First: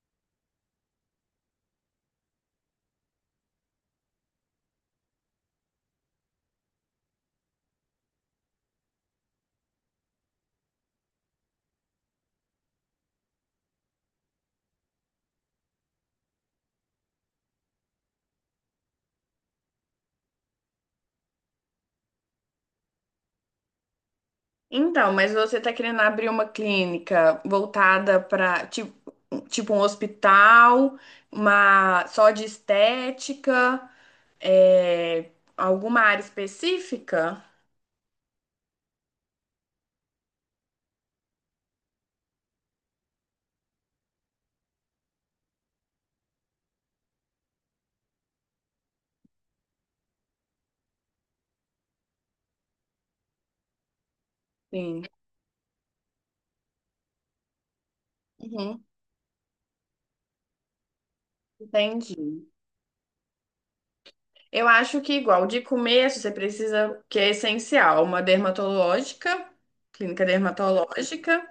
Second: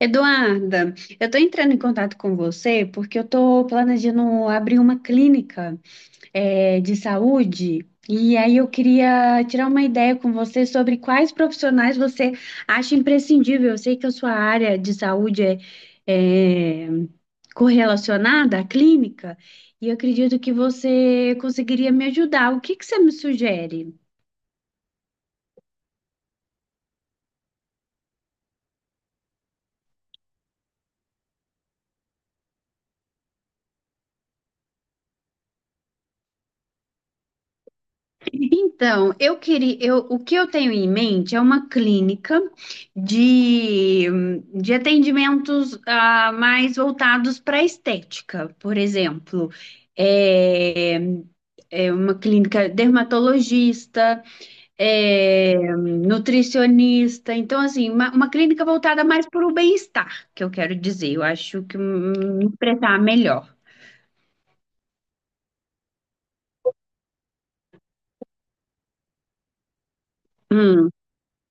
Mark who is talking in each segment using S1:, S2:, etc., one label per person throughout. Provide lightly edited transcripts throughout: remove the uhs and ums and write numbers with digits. S1: Eduarda, eu estou entrando em contato com você porque eu estou planejando abrir uma clínica, de saúde e aí eu queria tirar uma ideia com você sobre quais profissionais você acha imprescindível. Eu sei que a sua área de saúde é, eh, correlacionada à clínica e eu acredito que você conseguiria me ajudar. O que que você me sugere?
S2: Então, mas você tá querendo abrir uma clínica voltada para tipo um hospital, uma só de estética, é, alguma área específica?
S1: Então, eu queria, o que eu tenho em mente é uma clínica de, de atendimentos mais voltados para estética, por exemplo, é, é uma clínica dermatologista,
S2: Sim.
S1: é, nutricionista, então assim, uma clínica
S2: Uhum,
S1: voltada mais para o bem-estar, que eu quero dizer. Eu acho que
S2: entendi.
S1: me expressar melhor.
S2: Eu acho que igual de começo você precisa, que é essencial, uma dermatológica, clínica
S1: Hum,
S2: dermatológica,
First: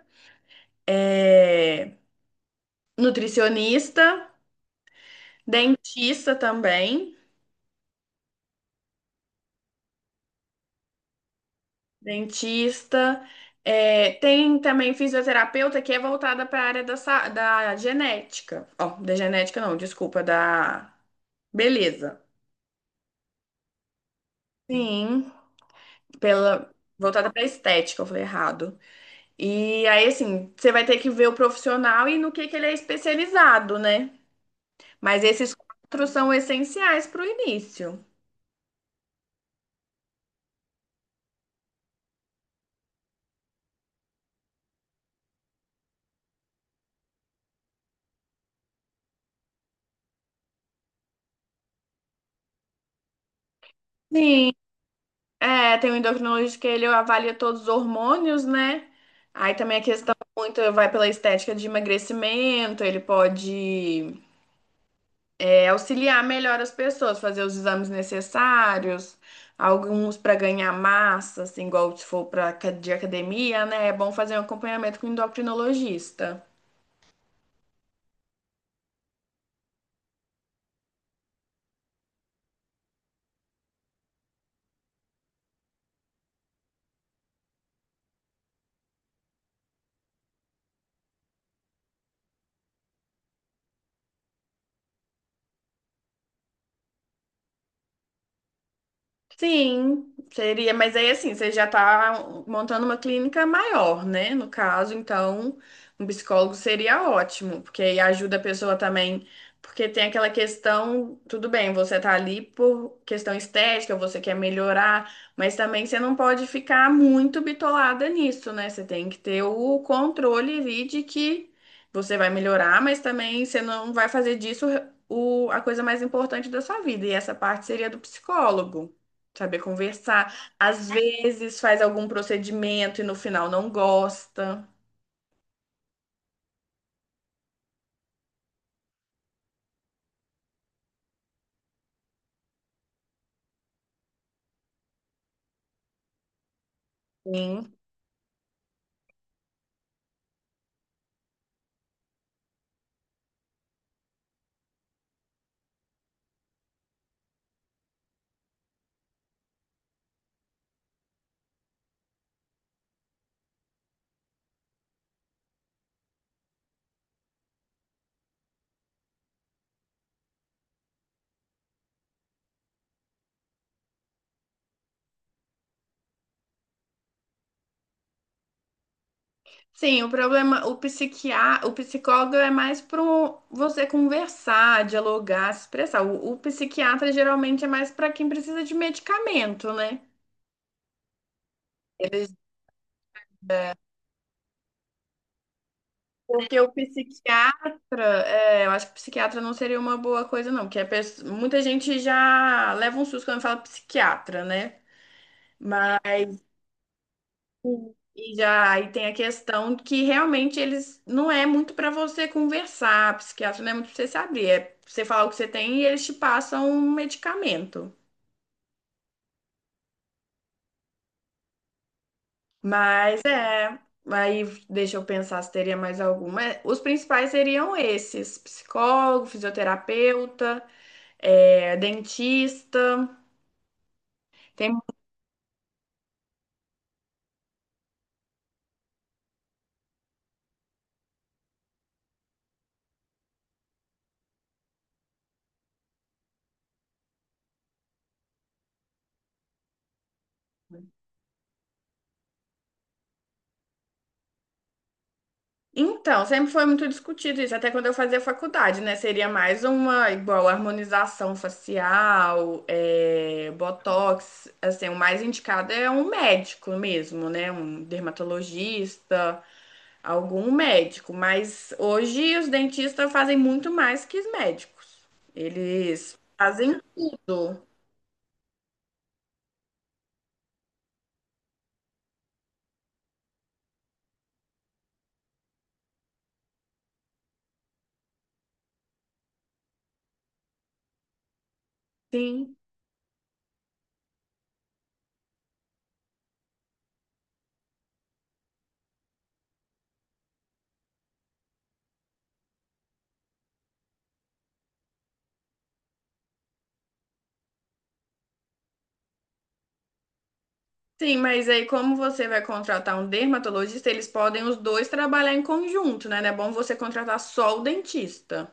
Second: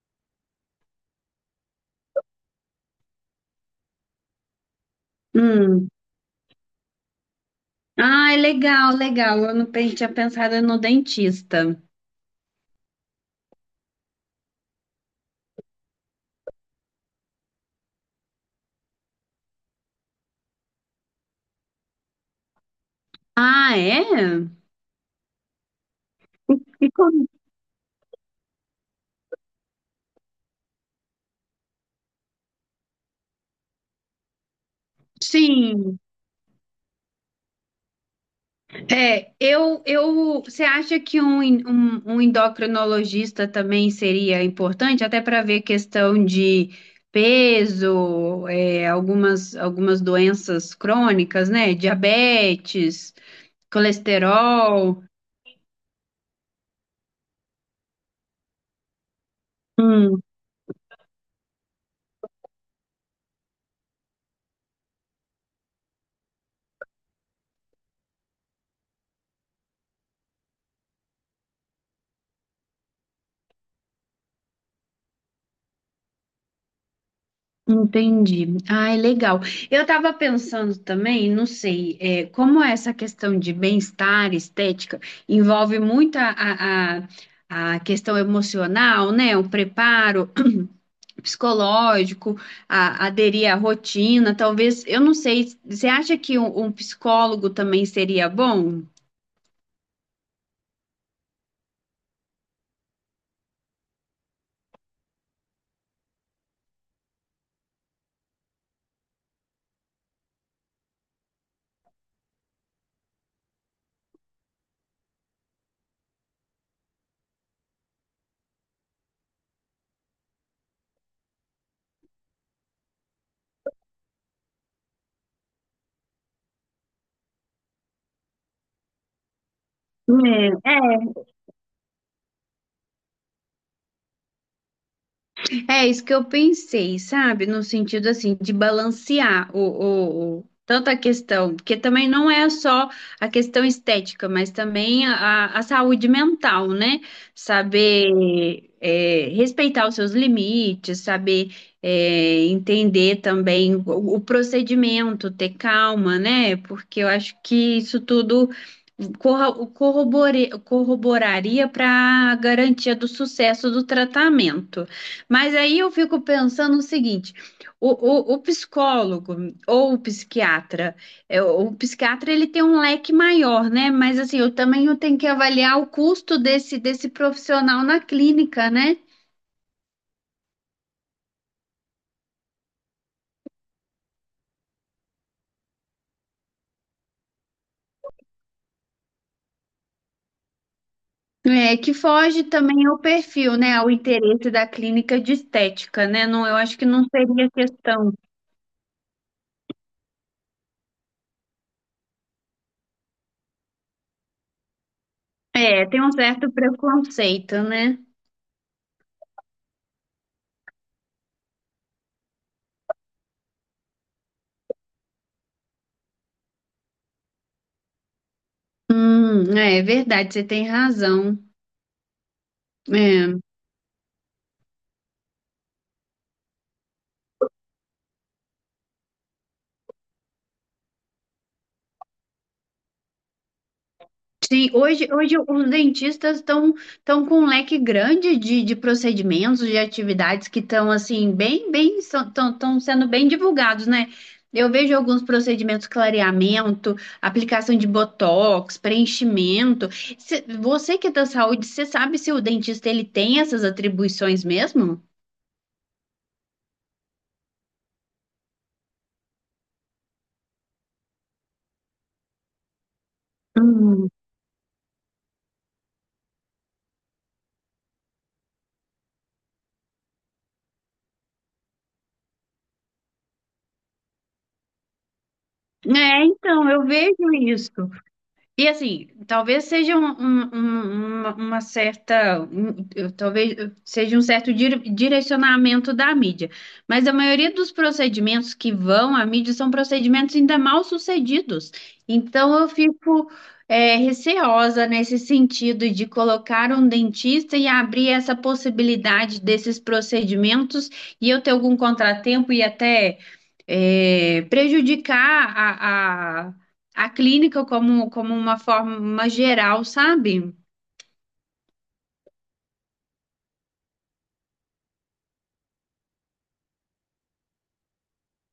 S2: é, nutricionista,
S1: hum.
S2: dentista também.
S1: Ah, legal, legal. Eu não pen- tinha pensado no dentista.
S2: Dentista. É, tem também fisioterapeuta que é voltada para a área da, da genética. Ó, da genética não, desculpa, da beleza.
S1: Ah, é?
S2: Sim, pela
S1: E como-
S2: voltada para estética, eu falei errado. E aí, assim, você vai ter que ver o profissional e no que ele é especializado, né? Mas esses
S1: Sim.
S2: quatro são essenciais para o início.
S1: É, eu, você acha que um endocrinologista também seria importante, até para ver questão de peso, é, algumas doenças crônicas, né? Diabetes,
S2: Sim.
S1: colesterol.
S2: É, tem um endocrinologista que ele avalia todos os hormônios, né? Aí também a questão muito vai pela estética de emagrecimento, ele pode auxiliar melhor as pessoas, fazer os exames necessários, alguns para ganhar massa, assim, igual se for para de academia, né? É bom fazer um acompanhamento com o endocrinologista.
S1: Entendi. Ai, legal. Eu estava pensando também, não sei, é, como essa questão de bem-estar, estética, envolve muito a questão emocional, né? O preparo psicológico, aderir à rotina, talvez, eu não sei, você acha que um psicólogo também seria bom?
S2: Sim, seria, mas aí assim, você já está montando uma clínica maior, né? No caso, então, um psicólogo seria ótimo, porque aí ajuda a pessoa também, porque tem aquela questão, tudo bem, você tá ali por questão estética, você quer melhorar, mas também você não pode ficar muito bitolada nisso, né? Você tem que ter o controle ali de que você vai melhorar, mas também você não vai fazer disso o, a coisa mais importante da sua vida, e essa parte seria do psicólogo. Saber conversar. Às vezes faz algum procedimento e no final não gosta.
S1: É isso que eu pensei, sabe? No sentido assim de balancear tanto a questão, porque também não é só a questão estética, mas também a saúde mental, né?
S2: Sim.
S1: Saber é, respeitar os seus limites, saber é, entender também o procedimento, ter calma, né? Porque eu acho que isso tudo corroboraria para a garantia do sucesso do tratamento. Mas aí eu fico pensando o seguinte: o psicólogo ou o psiquiatra, é, o psiquiatra ele tem um leque maior, né? Mas assim, eu também eu tenho que avaliar o custo desse profissional na clínica, né?
S2: Sim, o problema, o psiquiatra, o psicólogo é mais para você conversar, dialogar, se expressar. O psiquiatra geralmente é mais para quem precisa de medicamento, né?
S1: É, que
S2: Eles-
S1: foge também ao perfil, né? Ao interesse da clínica de estética, né? Não, eu
S2: porque o
S1: acho que não seria
S2: psiquiatra,
S1: questão.
S2: eu acho que psiquiatra não seria uma boa coisa, não, porque muita gente já leva um susto quando fala psiquiatra, né?
S1: É, tem um certo preconceito,
S2: Sim.
S1: né?
S2: E já aí tem a questão que realmente eles não é muito para você conversar, psiquiatra não é muito para você saber, é pra você falar o que você tem e eles te passam um medicamento.
S1: É verdade, você tem razão.
S2: Mas
S1: É.
S2: é, aí deixa eu pensar se teria mais alguma. É, os principais seriam esses: psicólogo, fisioterapeuta, dentista.
S1: Sim,
S2: Tem
S1: hoje os dentistas estão com um leque grande de procedimentos, de atividades que estão assim bem, estão sendo bem divulgados, né? Eu vejo alguns procedimentos, clareamento, aplicação de botox, preenchimento. Você que é da saúde, você sabe se o dentista ele tem essas atribuições mesmo?
S2: Então, sempre foi muito discutido isso, até quando eu fazia faculdade, né? Seria mais uma igual harmonização facial, é,
S1: Hum.
S2: botox, assim, o mais indicado é um médico mesmo, né? Um dermatologista, algum médico. Mas hoje os dentistas fazem muito mais que os médicos. Eles
S1: É, então,
S2: fazem
S1: eu vejo
S2: tudo.
S1: isso. E assim, talvez seja um- um- um- uma certa, um- eu- talvez eu- seja um certo direcionamento da mídia, mas a maioria dos procedimentos que vão à mídia são procedimentos ainda mal sucedidos. Então
S2: Sim.
S1: eu fico é, receosa nesse sentido de colocar um dentista e abrir essa possibilidade desses procedimentos e eu ter algum contratempo e até é, prejudicar a clínica como, como uma forma geral, sabe?
S2: Sim, mas aí como você vai contratar um dermatologista, eles podem os dois trabalhar em conjunto, né? Não é bom você contratar só o dentista.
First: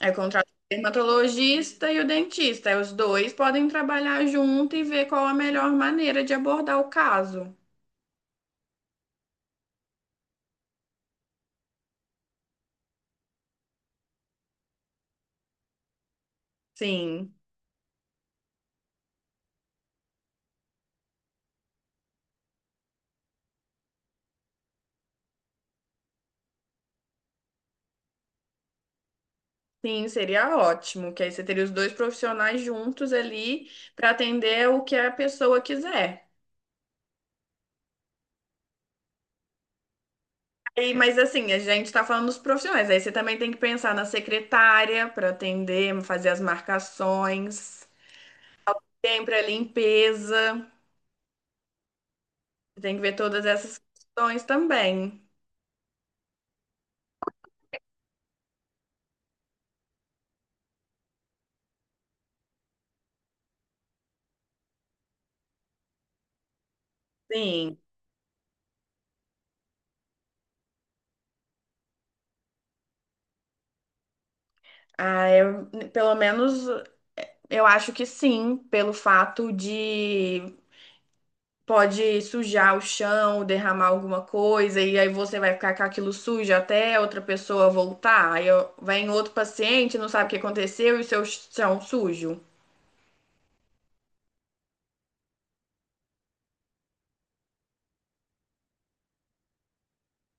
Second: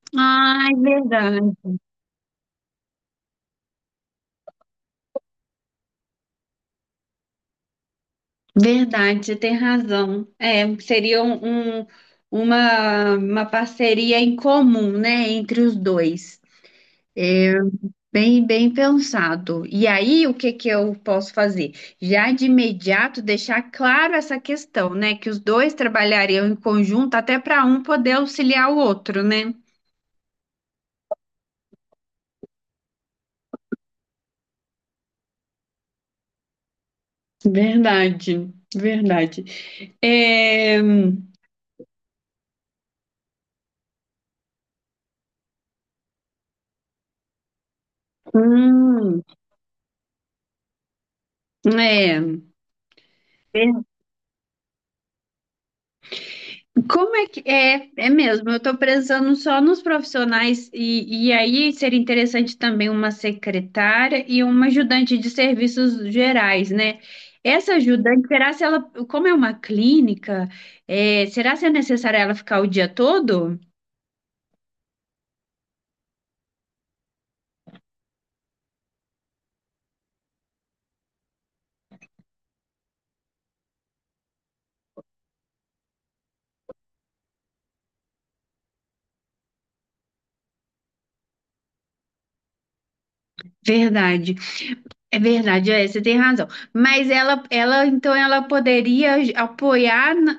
S2: Aí contrata o
S1: Ai, verdade.
S2: dermatologista e o dentista. Aí os dois podem trabalhar junto e ver qual a melhor maneira de abordar o caso.
S1: Verdade, você tem razão. É, seria uma parceria em comum, né, entre os dois.
S2: Sim,
S1: Bem, bem pensado. E aí, o que que eu posso fazer? Já de imediato deixar claro essa questão, né, que os dois trabalhariam em conjunto até para um poder auxiliar o outro, né?
S2: sim, seria ótimo, que aí você teria os dois profissionais juntos ali para atender o que a pessoa quiser.
S1: Verdade, verdade. É...
S2: E, mas assim, a gente está falando dos profissionais. Aí você também tem que pensar na secretária para atender, fazer as marcações,
S1: hum,
S2: sempre a limpeza.
S1: é,
S2: Tem que ver todas essas questões também.
S1: como é que é, é mesmo? Eu estou pensando só nos profissionais e aí seria interessante também uma secretária e uma ajudante de serviços gerais, né? Essa
S2: Sim.
S1: ajudante, será se ela, como é uma clínica, é, será se é necessário ela ficar o dia todo?
S2: Ah, eu, pelo menos eu acho que sim, pelo fato de pode sujar o chão, derramar alguma coisa, e aí você vai ficar com aquilo sujo até outra pessoa voltar. Aí ó, vai em outro paciente, não sabe o que aconteceu e o seu chão sujo.
S1: Verdade, verdade, é, você tem razão. Mas ela, então ela poderia apoiar,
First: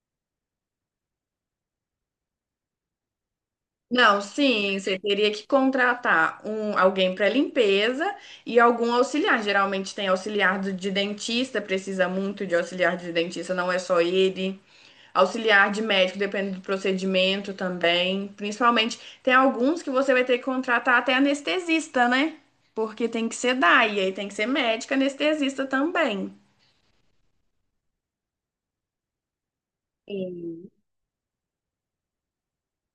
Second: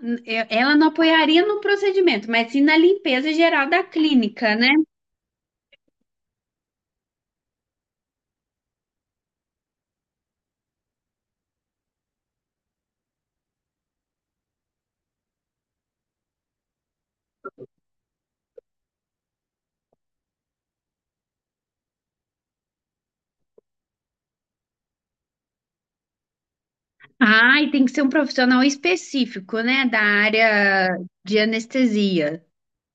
S1: ela não apoiaria no procedimento, mas sim na limpeza geral da
S2: Não,
S1: clínica, né?
S2: sim, você teria que contratar um, alguém para limpeza e algum auxiliar. Geralmente tem auxiliar de dentista, precisa muito de auxiliar de dentista, não é só ele. Auxiliar de médico, depende do procedimento também. Principalmente, tem alguns que você vai ter que contratar até anestesista, né? Porque tem que ser DAI, e aí tem que ser médico anestesista também.
S1: Ah, e tem que ser um profissional específico, né, da área de anestesia.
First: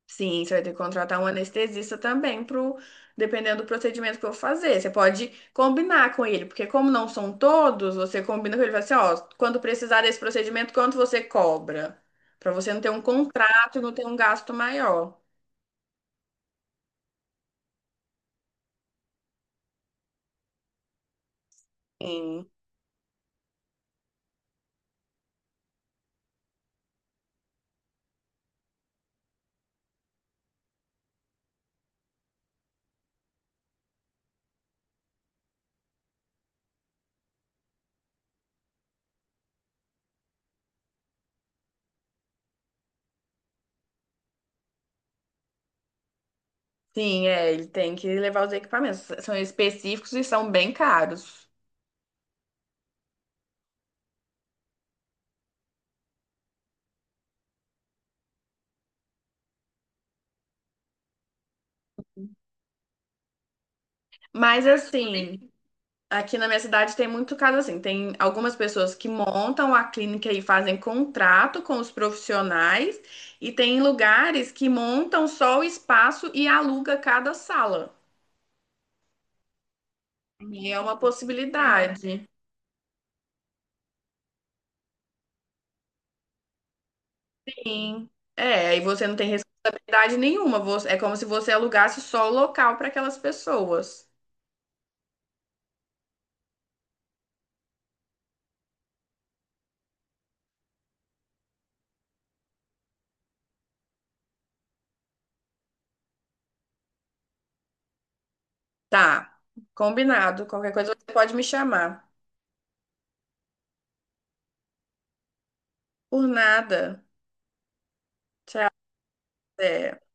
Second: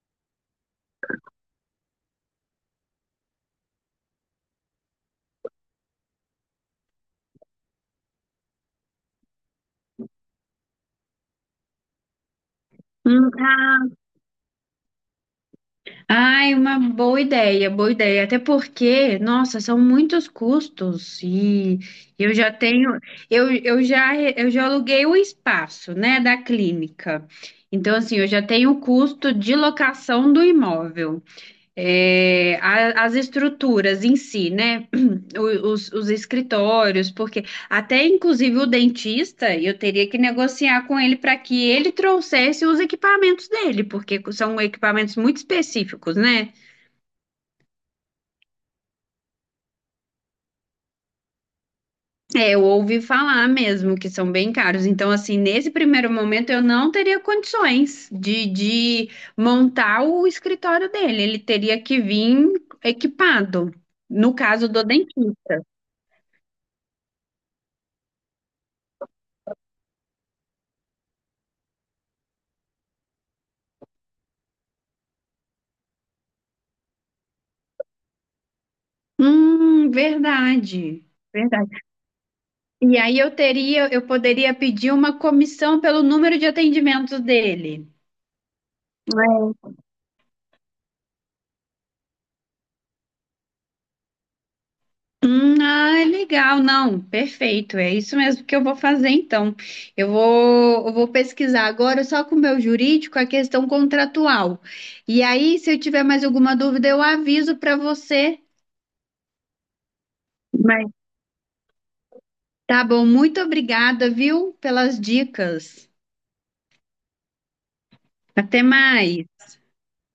S2: Sim, você vai ter que contratar um anestesista também pro, dependendo do procedimento que eu fazer. Você pode combinar com ele, porque como não são todos, você combina com ele e fala assim, ó, quando precisar desse procedimento, quanto você cobra? Pra você não ter um contrato e
S1: Ah,
S2: não ter um gasto maior.
S1: ai, uma boa ideia, boa ideia. Até porque, nossa, são muitos custos e eu
S2: Sim.
S1: já tenho, eu já aluguei o espaço, né, da clínica. Então, assim, eu já tenho o custo de locação do imóvel. É, as estruturas em si, né? Os escritórios, porque até inclusive o dentista, eu teria que negociar com ele para que ele trouxesse os equipamentos dele, porque são equipamentos muito específicos, né?
S2: Sim, é, ele tem que levar os equipamentos. São específicos e são bem caros.
S1: É, eu ouvi falar mesmo que são bem caros. Então, assim, nesse primeiro momento eu não teria condições de montar o escritório dele. Ele teria que vir equipado, no
S2: Mas
S1: caso do
S2: assim,
S1: dentista.
S2: aqui na minha cidade tem muito caso assim. Tem algumas pessoas que montam a clínica e fazem contrato com os profissionais, e tem lugares que montam só o espaço e aluga cada sala. E é uma
S1: Verdade, verdade.
S2: possibilidade.
S1: E aí eu teria, eu poderia pedir uma comissão pelo número de atendimentos dele.
S2: Sim. É, aí você não tem responsabilidade nenhuma. Você- é como se você alugasse só o local para aquelas pessoas.
S1: Ah, legal, não, perfeito, é isso mesmo que eu vou fazer então. Eu vou pesquisar agora só com o meu jurídico a questão contratual. E aí, se eu tiver mais alguma dúvida, eu aviso para você.
S2: Tá, combinado. Qualquer
S1: Mas
S2: coisa você pode me chamar.
S1: tá bom, muito obrigada, viu, pelas dicas.
S2: Por nada.
S1: Até mais.
S2: É.